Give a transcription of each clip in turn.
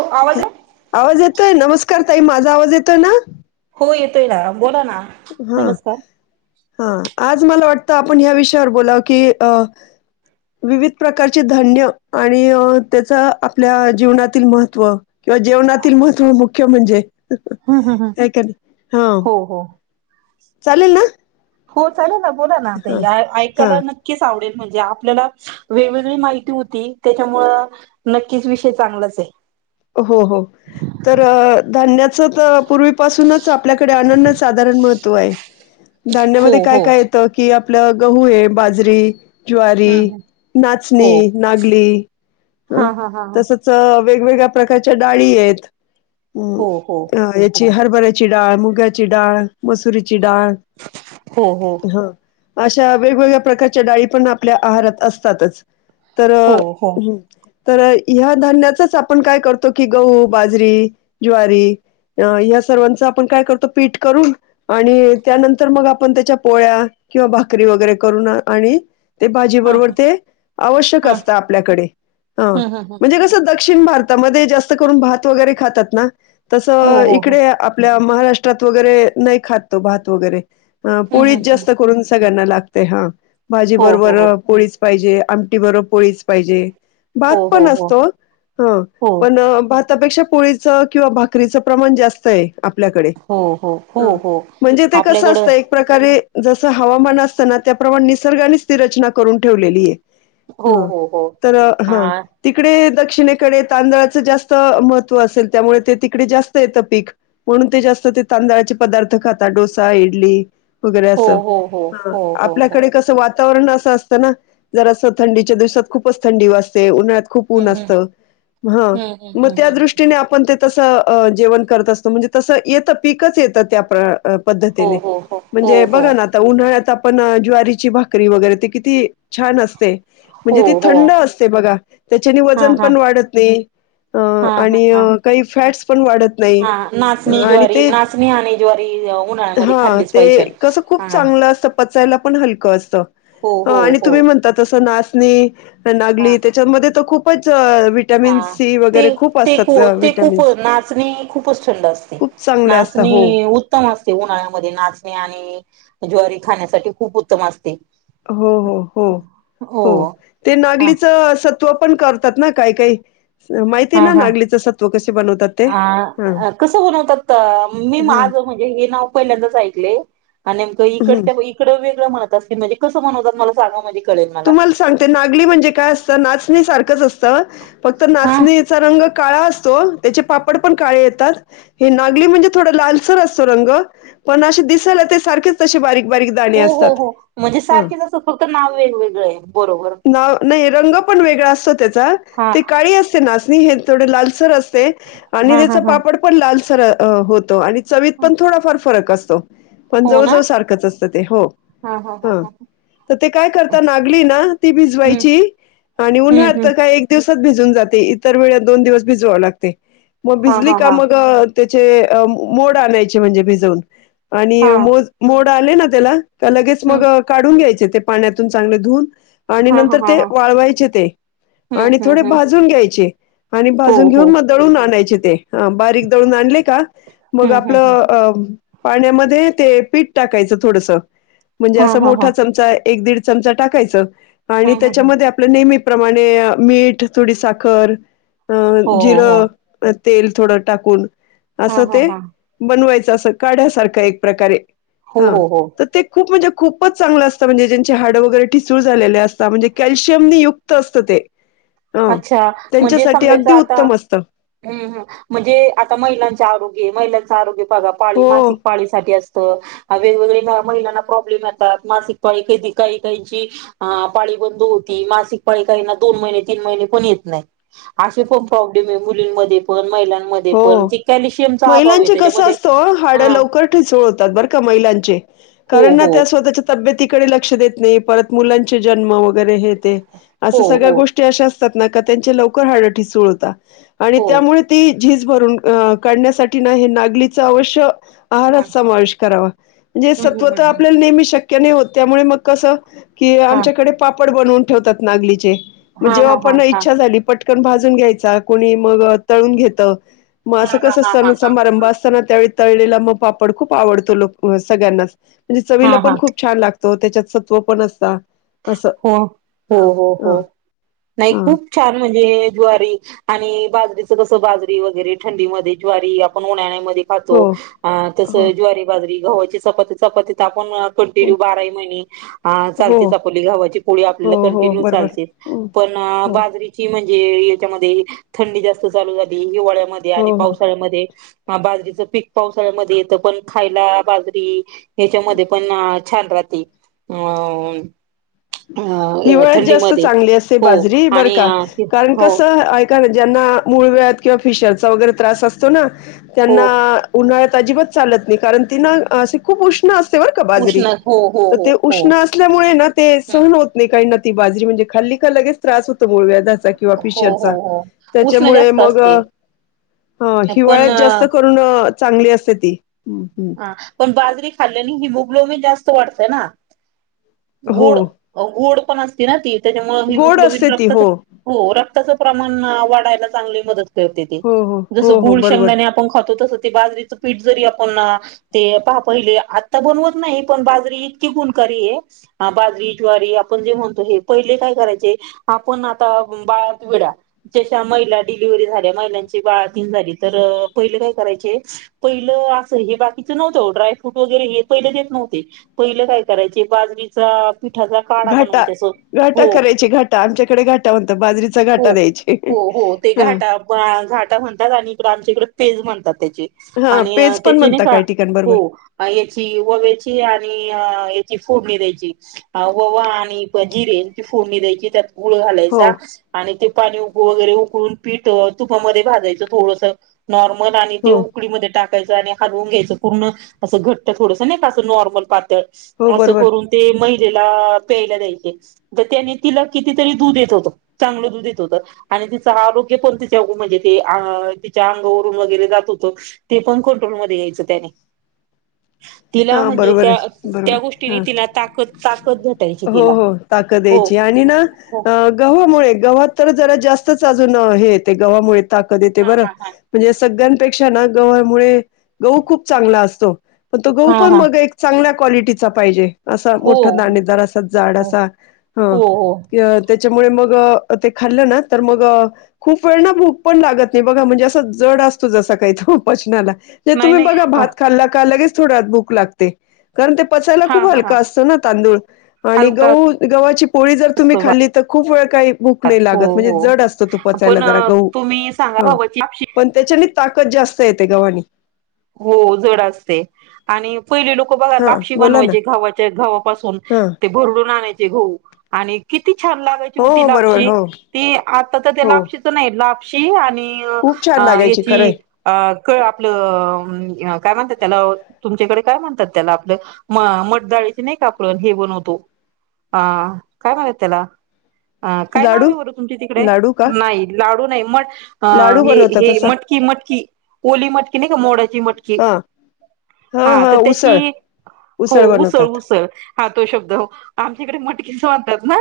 हो आवाज आवाज येतोय नमस्कार ताई माझा आवाज येतोय ना. हो येतोय ना.. बोला ना हा नमस्कार. हा आज मला वाट.. ता आपण ह्या विषयावर बोला की.. विविध प्रकारचे धान्य आणि त्याच आपल्या जीवनातील महत्व.. जेवणतील महव मुख्य म्हणजे हम्म हम्म हम्म. का नाही हा. हो हो. चालेल ना. हो चालेल ना बोला ना हां आता हां ऐकायला नक्कीच आवडेल. म्हणजे आपल्याला वेगवेगळी माहिती होती त्याच्यामुळं नक्कीच विषय चांगलाच आहे. हो हो तर धान्याच तर पूर्वीपासूनच आपल्याकडे अनन साधारण.. महत्व हो धान्यामध्ये काय हो. काय येत की आपलं गहू आहे बाजरी. हम्म ज्वारी हम्म. हो. नाचणी नागली हा हा हा हा. तसच वेगगळ्या प्रकारच्या डाळी आहेत. हो हो हरभऱ्याची डाळ, मुगाची डाळ, मसुरीची डाळ हो ह अशा वेगवेगळ्या प्रकारच्या डाळी पण आपल्या आहारात असतातच हो तर् हो हो. तर ह्या धान्याचच आपण काय करतो की गहू बाजरी ज्वारी अ ह्या सर्वांचं आपण काय करतो पीठ करून आणि त्यानंतर मग आपण त्याच्या पोळ्या किंवा भाकरी वगैरे करून आणि ते भाजी हा बरोबर ते आवश्यक हा. असत आपल्याकडे ह हम्म हम्म हम्म. म्हणजे कसं दक्षिण भारतात तात जास्त करून भात वगैरे खातात ना हो तसं हो हो. इकडे आप महाराष्ट्रात वगैरे नाही खातो भात वगैरे हम्म पोळी हम्म हम्म. जास्त करून सगळ्यांना लागत हा भाजी हो हो बरोबर हो पोळीच पाहिजे आमटी बरोबर पोळीच पाहिजे भात हो पण हो हो असतो ह हो पण भातापेक्षा पोळीचं किंवा भाकरीचं प्रमाण जास्त आहे आपल्याकडे हो हो हो हो. म्हणजे ते कसं आपल्याकडं असतं एक प्रकारे. जसं हवामान असताना त्याप्रमाणे निसर्गाने स्थिरचना करून ठेवलेली आहे. हो हा हो हो. तर हा तिकडे दक्षिणेकडे. तांदळाच जास्त महत्व असेल त्यामुळे ते तिकडे जास्त येतं पीक म्हणून ते जास्त ते तांदळाचे. ळाचे पदार्थ खातात डोसा इडली वगैरे हो असं, हो हो हां हो हो हो आपल्याकडे कसं आ. वातावरण असं असतं ना जर असं थंडीच्या दिवसात खूपच थंडी वाजते उन्हाळ. खूप हम्म ऊन हम्म असतं. हम्म हम्म हम्म हम्म त जेवण करत असत म्हणजे तस येत पिकच येत त्या. हो पद्धतीने हो हो म्हणजे हो बघा ना आता उन्हाळ्याचा. पण ज्वारीची भाकरी वगैरे ते किती छान असते. हो म्हणजे ती हो हो थंड असते बघा त्याच्या हा वजन हा पण वाढत नाही. अ हा हा आणि हा काही फॅट्स पण वाढत नाही हा नाचणी आणि ज्वारी ते. नाचणी आणि ज्वारी उन्हाळ्यामध्ये हा खाल्लीच ते पाहिजे कस खूप हा चांगलं असत पचायला पण हलकं असत. हो हो आणि हो तुम्ही म्हणता तस नाचणी हा नागली त्याच्यामध्ये तर खूपच. हा व्हिटॅमिन सी ते वगैरे खूप ते खू असतात अ, ते खूप व्हिटॅमिन्स. नाचणी खूपच थंड असते खूप चांगले नाच. असतात. चणी हो. उत्तम असते उन्हाळ्यामध्ये नाचणे आणि ज्वारी खाण्यासाठी खूप उत्तम असते. हो हो हो हो ते हा नागलीच तव पण करतात ना काही काही माहिती हा ना हा नागलीचं सत्व कसे बनवतात. ते? हां, अ कसं बनवतात मी हां. माज म्हणजे हे नाव पहिल्यांदाच ऐकले. आणि नेमकं हं. इकड इकडे वेगळं म्हणत असतील म्हणजे कसं म्हनवतात मला सांगा म्हणज. तुम्हाला सांगते नागली म्हणजे काय असतं नाचणी सारखंच असतं फक्त हा नाचणीचा रंग. काळा असतो त्याचे पापड पण काळे येतात हे नागली म्हणजे थोड लालसर असतो रंग पण असे दिसेल ते सारखेच तशी बारीक बारीक दाणे हो असतात हो हो म्हणजे सारखेचसं फक्त नाव वेगवेग ना नाही रंग पण वेगळा असतो त्याचा हा ते काळी असते ना हे थो लालसर असते आणि हा त्याच हा हा पापड पण लालसर होत. चवीितत पण थोडफार फरक असतो. पण हो जवळ ना जव सारखंच असतं ते हो हा हा हा ह तर ते काय करत. नागली ना ती हम्म भिजवायची आणि हम्म उन्हात हम्म काय एक दिवस भिजून जाते इतर वे दोन दिवस भिजवा लागते मग हा भिजली हा का हा म त्याचे मोड आणायचे म्हणजे भिजवून आणि हा मो मोड आले ना त्याला का लगेच मग हम्म काढून घ्यायचे ते पाण्यातून चांगले धुून. आणि हा हा नंतर हा ते हा वाळवायचे ते. हम्म आणि थोडे हम्म हम्म भाजून घ्यायचे आणि हो भाजून हो घेऊन मग दळून आणायचे. ह बारीक दळून आणले का मग हम्म हम्म हम्म आपलं अ पाण्यामध्ये ते पीठ टाकायचं थोडस म्हणजे हा असं हा हा मोठा चमचा एक दीड चमचा टाकायच आणि हम्म हम्म हम्म त्याच्यामध्ये आपलं नेहमी प्रमाणे मीठ थोडी साखर अ हो हो हो जिरं, तेल थोडं टाकून हा असं हा ते हा बनवायचं असं काढ्यासारखं एक प्रकारे. हो हा हो हो तर ते खूप म्हणजे खूपच चांगलं असतं म्हणजे. हड वगैरे ठिसूळ झालेले असत म्हणजे कशियम युक्त असत ते. ह अच्छा म्हणजे त्यांच्यासाठी समजायचं अगदी आता उत्तम असतं. हम्म हम म्हणजे आता महिलांच आरोग्य महिलां आरोग्यगा पाळी हो मासिक पाळीसाठी अ वेगवेगळे महिलांना प्रॉब्लेम येतात मासिक पाळी कधी काही काहींची पाळी बंद हो मासिक पाळी काही ना दोन महिने. तीन महिने पण येत नाही पण प्र्लेम मुली पण मला पण. हो कॅल्शियमचा अभाव आहे महिलांचे कस त्याच्यामध्ये असत हड हा लवकर ठचळतात बर का महिलां हो कारण हो त्या स्वतः च्या तब्यती लक्ष देत नाही पर मुलां जन्म वगैरे अस हो सगळ्या हो गोष्टी अशा रत्नाआत्याचे लवकर हारटी चोळता आणि हो त्यामुळे ती झीज भरून अ काढण्यासाठी ना हे नागलीचं अवश्य ह आहारात हम्म समावेश करावा. जे हम्म सत्वता हम्म हम्म. आपल्याला नेहमी शक्य नाही होत त्यामुळे मग कसं कि हा आमच्याकडे पापड बनून ठेवतात नागलीचे हा जेव्हा हा हा पण हा इच्छा झाली पट कोण भाजून घ्यायचा कोणी मग तळून घेतं मग हा अस हा कस हा हा हा सणसमारंभ असतांना त्या तळलेला मग पापड खूप आवतो सगळ्यांनाच म्हणजे हा चवीला हा पण खूप छान लागत. हो त्याच्यात सत्व पण असता. असं. हो हो ह हो हो ह नाही खूप छान म्हणजे द्वारी आणि बाजरीच कस बाजरी वगैरे थंडी मध्ये ज्वारी आपण उन्हाळ्यामध्ये खातो हो आ तस हो ज्वारी बाजरी गव्हाची चपाती चपाती आपुण हो कंटिन्यू बाराही महिने आ हो चालतेच. कुठली गव्हाची पोळी हो आपल्याला हो कन्टिन्यू बरोबर चालते हं, पण हो बाजरीची म्हणजे याच्यामध्ये थंडी जास्त चालू झाली हिवाळ्यामध्ये हो आणि हो पावसाळ्यामध्ये हा बाजरीच पीक पावसाळ्यामध्ये येतं पण खायला बाजरी ह्याच्यामध्ये पण छान राहती. हिवाळ्यात जास्त चांगली असते हो बाजरी बर आणि का, अ कारण हो कस ज्यांना मूळव्याध किंवा फिशरचा वगैरे त्रास असतो ना हो त्यांना उन्हाळ्यात अजिबात चालत कारण ती ना खूप ऊष्ण उष्ण असते बर का बाजरी उष्ण हो हो तर हो ते हो उष्ण असल्यामुळे ना ते हम्म. सहण होत नाही काहीना ती बाजरी म्हणजे खाली की लगेच त्रास होतो मुळव्याध किंवा हो हो फिशरचा हो उष्ण त्याच्यामुळे जास्त मग असते हा पण हिवाळ्यात जास्त अ, करून चांगली असते ती हा पण बाजरी खाल्ल्याने हिमोग्लोबिन जास्त वाढतं ना हो गोड गोड पण असते ना ती त्याच्यामूळ गोड हिमोग्लोबिन असते ती रक्तात हो हो रक्त प्रमाण वााढायला चांगली मदत करते ते हो हो जस हो हो गुळ बरोबर शेंगदाणे आपण खातो तस ते बाजरीचं पीठ जरी आपण ते पहा पहिले आता बनवत नाही पण बाजरी इतकी गुणकारी आहे बाजरी ज्वारी आपण हे म्हणतो हे पेहले काय करायचे आपण आता [unintelligible] डिलिव्हरी झालेल्या महिलांचे बाळतीन झाली तर पहिले काय करायचे पहिलं अस बाळ ति नव्हतं ड्रायफ्रूट वगैरे हे पहिले देत नव्हते पहिलं काय करायचे बाजरीचा पिठाचा काढा घाटा बनवायचे असं घाटा हो करायची घाटा आमच्याकडे घाटा म्हणतात बाजरीचा हो घाटा द्यायची. हो हो ते घाटा घाटा म्हणतात आणि आमच्या इकडे पेच म्हणतात. हा आणि पेज पण त्याची नाही म्हणता का काही ठिकाण हो बरोबर याची वव्याची आणि अ याची फोडणी द्यायची ववा आणि जिरे यांची फोडणी नि द्यायची त्यात गुळ हो घालायचा आणि ते पाणी उकळून वगैरे उकळून पितो तुपामध्ये भाजायचं थोडस नॉर्मल आणि ते हो उकळीमध्ये टाकायचं आणि हलवून घ्यायचं. पूर्ण अस घट्ट थोडस नाही का अस नॉर्मल पातळ हो अस बरोबर करून ते महिलेला प्यायला द्यायचे त्याने तिला किती तरी दुध येत होतं चांगलं दूध येत होतं. आणि तिचा आरोग्य पण तिच्या म्हणजे ते तिच्या अंगावरून वगैरे जात होतं ते पण कंट्रोल मध्ये यायचं त्याने [unintelligible] तिला हा म्हणजे बरोबर त्या आहे बरोबर त्या गोष्टीने हा तिला ताकद ताकद भेटायची हो तिला हो ताकद हो यायची आणि आणि हो ना गव्हामुळे गव्हात तर जरा जास्तच अजून हेे येतयं गव्हामुळे ताकद येते हा बरं हा हा म्हणजे सगळ्यां पेक्ष्या ना गव्हामुळे गहू खूप चांगला असतो पण तो गहू हा पण हा मध्ये एक क्वालिटीचा पाहिजे. असा हो मोठा दाणेदार असा जाड हो असा हा हो हो त्याच्यामुळे मग ते खाल्लं ना तर मग अ खूप वेळ ना भूक पण लागतं नाही बघा म्हणजे अस जड असतो जस आत्ता काय तो उपाशी आला ये नाही तुम्ही नाही बघा हा भात खाल्ला का लगेच थोड्या वेळात भूक लागते. कारण ते पचायला खूप हा हलकं हा असतं ना तांदूळ आणि हलका गहू गव्हाची पोळी जर तुम्ही असतो खाल्ली तर खूप वेळ काही भूक भात नाही हो लागत म्हणजे हो जड असतो तो पचायला पण जरा गहू तुम्ही सांगा गव्हाची पण त्याच्या ताकद जास्त येते गवानी हो जड असते आणि पहिली लोक बघा हा लापशी बोला ना बनवायचे घावाच्या घावापासून हा ते भरडून आणायचे हो आणि किती छान लागायची हो होती ती हो बरोबर लापशी हो ती आता तर ते हो लापशीच नाही लापशी आणि खूप छान लागायची याची खरंय अ का आपलं काय म्हणतात त्याला तुमच्याकडे काय म्हणतात त्याला आपलं मटदााळीचे नाही कापून हे ब ह काय म्हण त्याला अ काय नाव लाडू आहे बरू तुमची तिकडे लाडू का नाही लाडू नाही मट लाडू बनवतात मटकी असं मट मटकी ओली मटकी नाही का मोडाची मटकी हा हा तर त्याची हो उसळ, उसळ हा तो शब्द आमच्याकडे मटकीच म्हणतात ना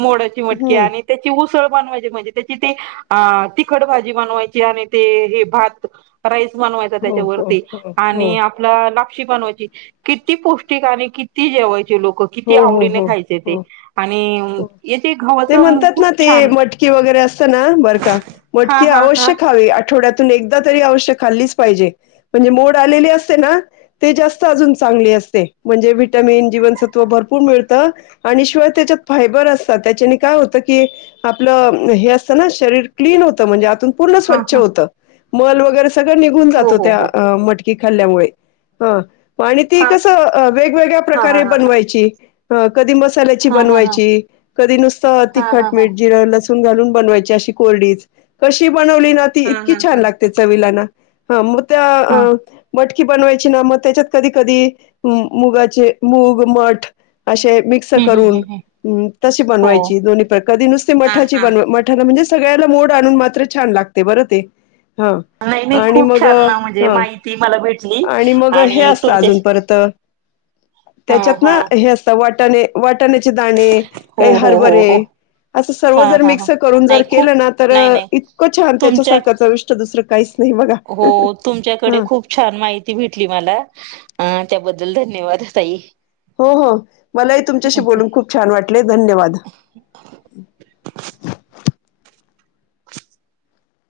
मोडाची मटकी हम्म आणि त्याची उस बनवायचे म्हणजे त्याची ते अ तिखट भाजी बनवायची आणि ते हे भात राईस बनवायचे हो हो हो हो हो आणि आपप बनवायची किती पौष्टिक आणि किती जेवायची लोक किती हो हो आवडीने खायचे ते हो आणि हो ते घवाच म्हणतात खूप ना ते छान मटकी वगैरे असत ना बरका हा मटकी हा हा आवश्य खावी आठवड्यात त अवश्य खाल्लीच पाहिजे म्हणजे मोड आलेली असते ना ते जास्त अजून चांग भरपूर मिळत आणि शिवाय त्याच्यात फायबर असतात त्याच्या काय होत की आप हे असत ना शरीर क्लीन होतं म्हणजे आतून पूर्ण हा स्वच्छ हा होत मल वगैरे सगळं निघून हो जातो हो हो त्या मटकी खाल्ल्यामुळे ह आणि ती हा कस वेगवेगळ्या हा प्रकारे हा बनवायची कधी मसाल्याची हा हा हा बनवायची कधी नुसत हा हा हा तिखट जिरे लसू घालून बनवायची अशी कोरडी कशी बनवली ना ती हा हा इतकी हा छान लागते चवीला ना हा म त्या हा अ मट की बनवायची ना मग त्याच्यात कधी कधी मुगाचे मूग मठ असे मिक्स हम्म हम्म करून हम्म हम तशी बनवायची हो. दोन्ही प्र कधी नुसते हा मठाची हा. बन मठाला म्हणजे सगळ्याला मोड आणून मात्र छान लागते बरं ते हा नाही नाही आणि खूप मग छान ना म्हणजे हा माहिती मला भेटली आणि मग हे आणि असतं तुमच्याशी अजूनपर्यंत हा, हा असत वाटाणे वाटाण्याचे दाणे हो काही हो हो हो हरभरे असं सर्व हा जर हा हा मिक्स करून जर नाही खूप केलं ना तर नाही नाही इतकं छान तुमच्या त्याच्यासारखं चविष्ट दुसरं काहीच नाही बघा हो तुमच्याकडे हा खूप छान माहिती भेटली मला त्याबद्ल बदल धन्यवाद ताई! हो हो मलाही तुमच्याशी ओके. बोलून खूप छान वाटले धन्यवाद! थ